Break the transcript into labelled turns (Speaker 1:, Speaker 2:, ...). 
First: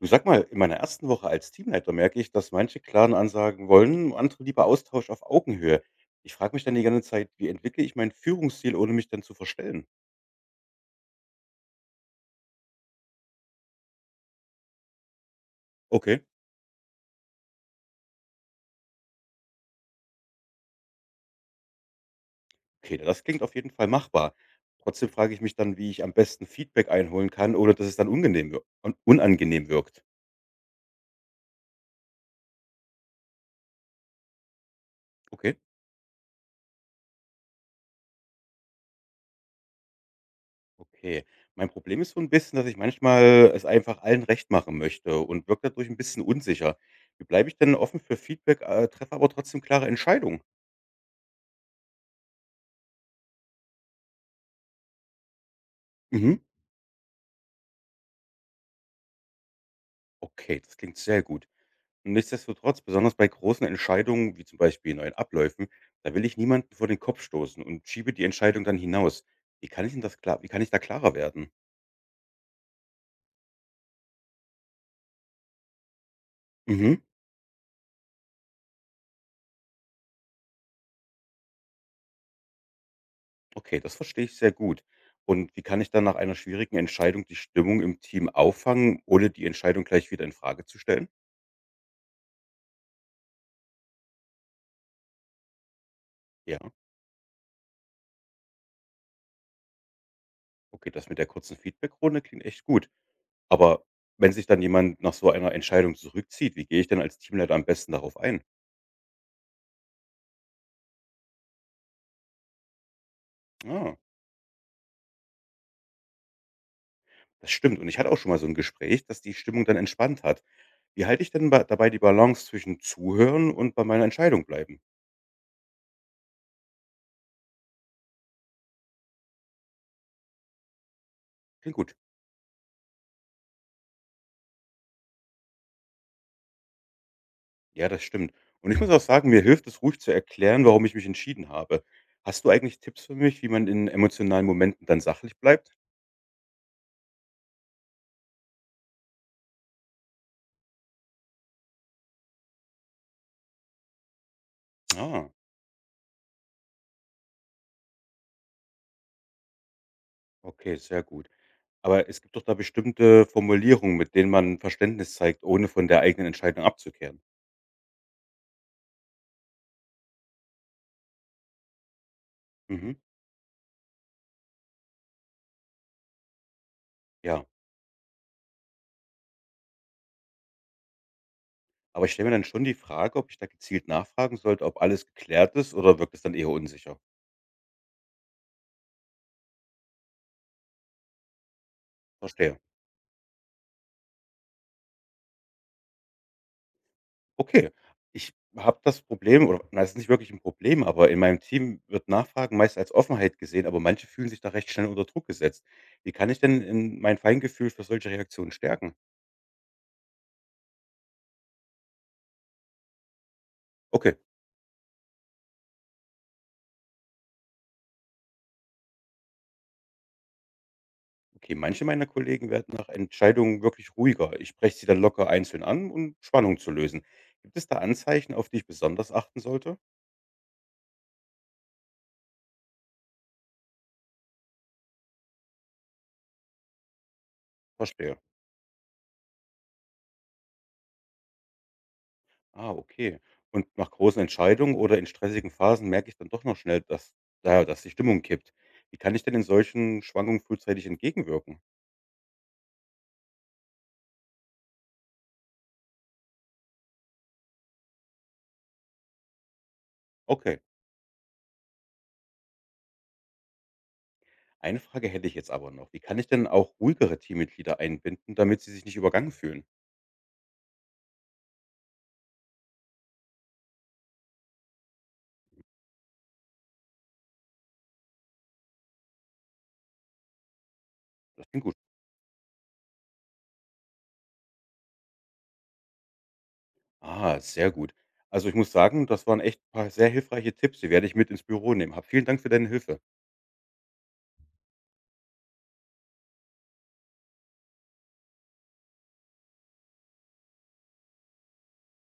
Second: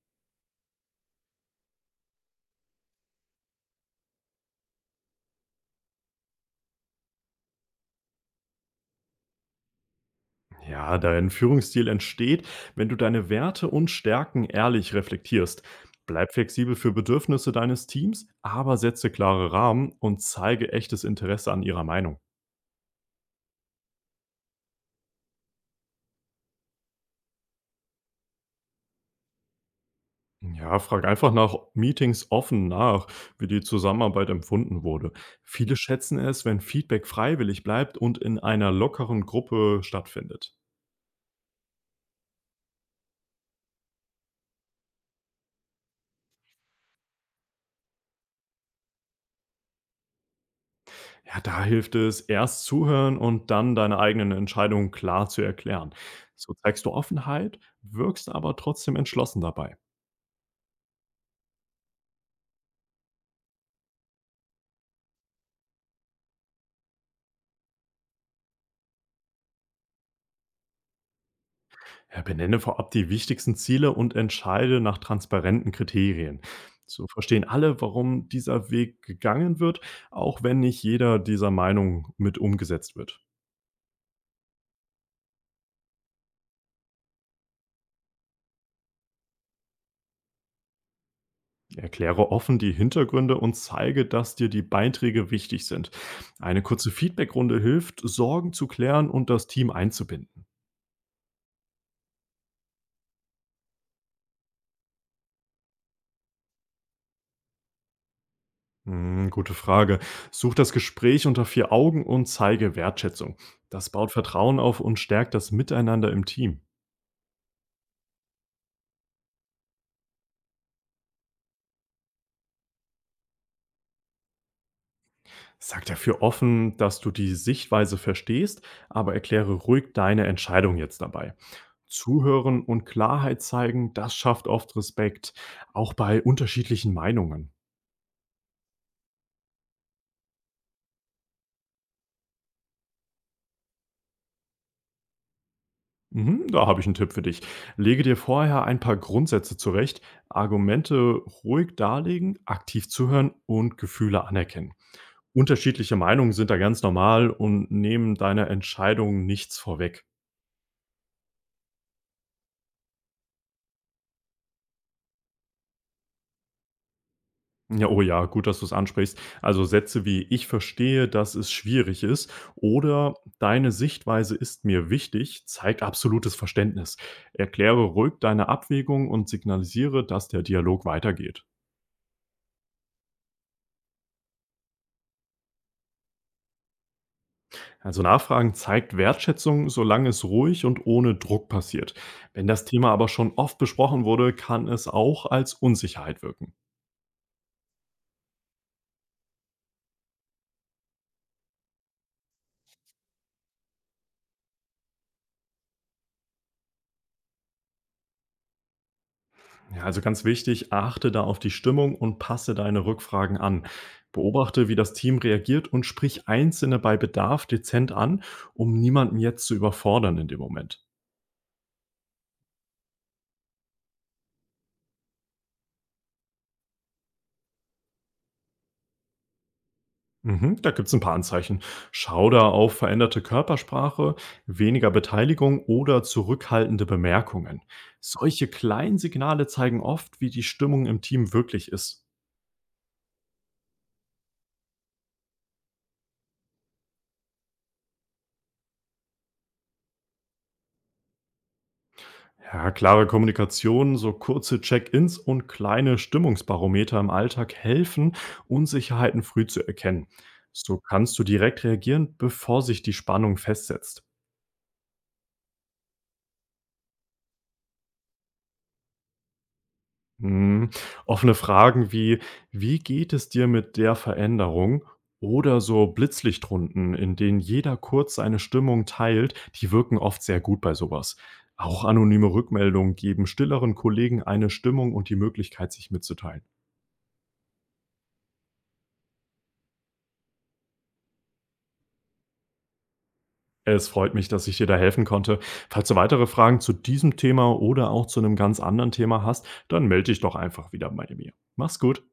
Speaker 1: Du, sag mal, in meiner ersten Woche als Teamleiter merke ich, dass manche klaren Ansagen wollen, andere lieber Austausch auf Augenhöhe. Ich frage mich dann die ganze Zeit, wie entwickle ich meinen Führungsstil, ohne mich dann zu verstellen?
Speaker 2: Ja, dein Führungsstil entsteht, wenn du deine Werte und Stärken ehrlich reflektierst.
Speaker 1: Okay,
Speaker 2: Bleib flexibel für Bedürfnisse deines Teams, aber setze klare Rahmen und zeige echtes Interesse an ihrer Meinung.
Speaker 1: okay, das klingt auf jeden Fall machbar. Trotzdem frage ich mich dann, wie ich am besten Feedback einholen kann, ohne dass es dann unangenehm, unangenehm wirkt.
Speaker 2: Ja, frag einfach nach Meetings offen nach, wie die Zusammenarbeit empfunden wurde.
Speaker 1: Okay,
Speaker 2: Viele schätzen es, wenn Feedback freiwillig bleibt und in einer lockeren Gruppe stattfindet.
Speaker 1: okay. Mein Problem ist so ein bisschen, dass ich manchmal es einfach allen recht machen möchte und wirkt dadurch ein bisschen unsicher. Wie bleibe ich denn offen für Feedback, treffe aber trotzdem klare Entscheidungen?
Speaker 2: Ja, da hilft es, erst zuhören und dann deine eigenen Entscheidungen klar zu erklären.
Speaker 1: Mhm.
Speaker 2: So zeigst du Offenheit, wirkst aber trotzdem entschlossen dabei.
Speaker 1: Okay, das klingt sehr gut. Nichtsdestotrotz, besonders bei großen Entscheidungen, wie zum Beispiel neuen Abläufen, da will ich niemanden vor den Kopf stoßen und schiebe die Entscheidung dann hinaus. Wie kann ich da klarer werden?
Speaker 2: Ja, benenne vorab die wichtigsten Ziele und entscheide nach transparenten Kriterien.
Speaker 1: Mhm.
Speaker 2: So verstehen alle, warum dieser Weg gegangen wird, auch wenn nicht jeder dieser Meinung mit umgesetzt wird.
Speaker 1: Okay, das verstehe ich sehr gut. Und wie kann ich dann nach einer schwierigen Entscheidung die Stimmung im Team auffangen, ohne die Entscheidung gleich wieder in Frage zu stellen?
Speaker 2: Erkläre offen die Hintergründe und zeige, dass dir die Beiträge wichtig sind.
Speaker 1: Ja,
Speaker 2: Eine kurze Feedbackrunde hilft, Sorgen zu klären und das Team einzubinden.
Speaker 1: okay, das mit der kurzen Feedbackrunde klingt echt gut. Aber wenn sich dann jemand nach so einer Entscheidung zurückzieht, wie gehe ich denn als Teamleiter am besten darauf ein?
Speaker 2: Hm, gute Frage. Such das Gespräch unter vier Augen und zeige Wertschätzung. Das
Speaker 1: Ah.
Speaker 2: baut Vertrauen auf und stärkt das Miteinander im Team.
Speaker 1: Das stimmt, und ich hatte auch schon mal so ein Gespräch, dass die Stimmung dann entspannt hat. Wie halte ich denn ba dabei die Balance zwischen Zuhören und bei meiner Entscheidung bleiben?
Speaker 2: Sag dafür offen, dass du die Sichtweise verstehst, aber erkläre ruhig deine Entscheidung jetzt dabei.
Speaker 1: Klingt gut.
Speaker 2: Zuhören und Klarheit zeigen, das schafft oft Respekt, auch bei unterschiedlichen Meinungen.
Speaker 1: Ja, das stimmt. Und ich muss auch sagen, mir hilft es, ruhig zu erklären, warum ich mich entschieden habe. Hast du eigentlich Tipps für mich, wie man in emotionalen Momenten dann sachlich bleibt?
Speaker 2: Mhm, da habe ich einen Tipp für dich. Lege dir vorher ein paar Grundsätze zurecht, Argumente ruhig darlegen, aktiv zuhören und Gefühle anerkennen.
Speaker 1: Ah,
Speaker 2: Unterschiedliche Meinungen sind da ganz normal und nehmen deiner Entscheidung nichts vorweg.
Speaker 1: okay, sehr gut. Aber es gibt doch da bestimmte Formulierungen, mit denen man Verständnis zeigt, ohne von der eigenen Entscheidung abzukehren.
Speaker 2: Ja, oh ja, gut, dass du es ansprichst. Also Sätze wie ich verstehe, dass es schwierig ist
Speaker 1: Mhm,
Speaker 2: oder deine Sichtweise ist mir wichtig, zeigt absolutes Verständnis.
Speaker 1: ja.
Speaker 2: Erkläre ruhig deine Abwägung und signalisiere, dass der Dialog weitergeht.
Speaker 1: Aber ich stelle mir dann schon die Frage, ob ich da gezielt nachfragen sollte, ob alles geklärt ist, oder wirkt es dann eher unsicher?
Speaker 2: Also Nachfragen zeigt Wertschätzung, solange es ruhig und ohne Druck passiert. Wenn
Speaker 1: Verstehe.
Speaker 2: das Thema aber schon oft besprochen wurde, kann es auch als Unsicherheit wirken.
Speaker 1: Okay. Ich habe das Problem, oder na, es ist nicht wirklich ein Problem, aber in meinem Team wird Nachfragen meist als Offenheit gesehen, aber manche fühlen sich da recht schnell unter Druck gesetzt. Wie kann ich denn in mein Feingefühl für solche Reaktionen stärken?
Speaker 2: Ja, also ganz wichtig, achte da auf die Stimmung und passe deine Rückfragen an.
Speaker 1: Okay,
Speaker 2: Beobachte, wie das Team reagiert und sprich Einzelne bei Bedarf dezent an, um niemanden jetzt zu überfordern in dem Moment.
Speaker 1: okay, manche meiner Kollegen werden nach Entscheidungen wirklich ruhiger. Ich spreche sie dann locker einzeln an, um Spannung zu lösen. Gibt es da Anzeichen, auf die ich besonders achten sollte?
Speaker 2: Mhm, da gibt's ein paar Anzeichen. Schau da auf veränderte Körpersprache, weniger Beteiligung oder zurückhaltende Bemerkungen.
Speaker 1: Verstehe.
Speaker 2: Solche kleinen Signale zeigen oft, wie die Stimmung im Team wirklich ist.
Speaker 1: Ah, okay. Und nach großen Entscheidungen oder in stressigen Phasen merke ich dann doch noch schnell, dass, na ja, dass die Stimmung kippt. Wie kann ich denn in solchen Schwankungen frühzeitig entgegenwirken?
Speaker 2: Ja, klare Kommunikation, so kurze Check-ins und kleine Stimmungsbarometer im Alltag helfen, Unsicherheiten früh zu erkennen.
Speaker 1: Okay,
Speaker 2: So kannst du direkt reagieren, bevor sich die Spannung festsetzt.
Speaker 1: eine Frage hätte ich jetzt aber noch. Wie kann ich denn auch ruhigere Teammitglieder einbinden, damit sie sich nicht übergangen fühlen?
Speaker 2: Hm. Offene Fragen wie, wie geht es dir mit der Veränderung? Oder so Blitzlichtrunden, in denen jeder kurz seine Stimmung teilt, die wirken oft sehr gut bei sowas.
Speaker 1: Das klingt gut.
Speaker 2: Auch anonyme Rückmeldungen geben stilleren Kollegen eine Stimmung und die Möglichkeit, sich mitzuteilen.
Speaker 1: Ah, sehr gut. Also ich muss sagen, das waren echt ein paar sehr hilfreiche Tipps. Die werde ich mit ins Büro nehmen. Hab vielen Dank für deine Hilfe.
Speaker 2: Es freut mich, dass ich dir da helfen konnte. Falls du weitere Fragen zu diesem Thema oder auch zu einem ganz anderen Thema hast, dann melde dich doch einfach wieder bei mir. Mach's gut.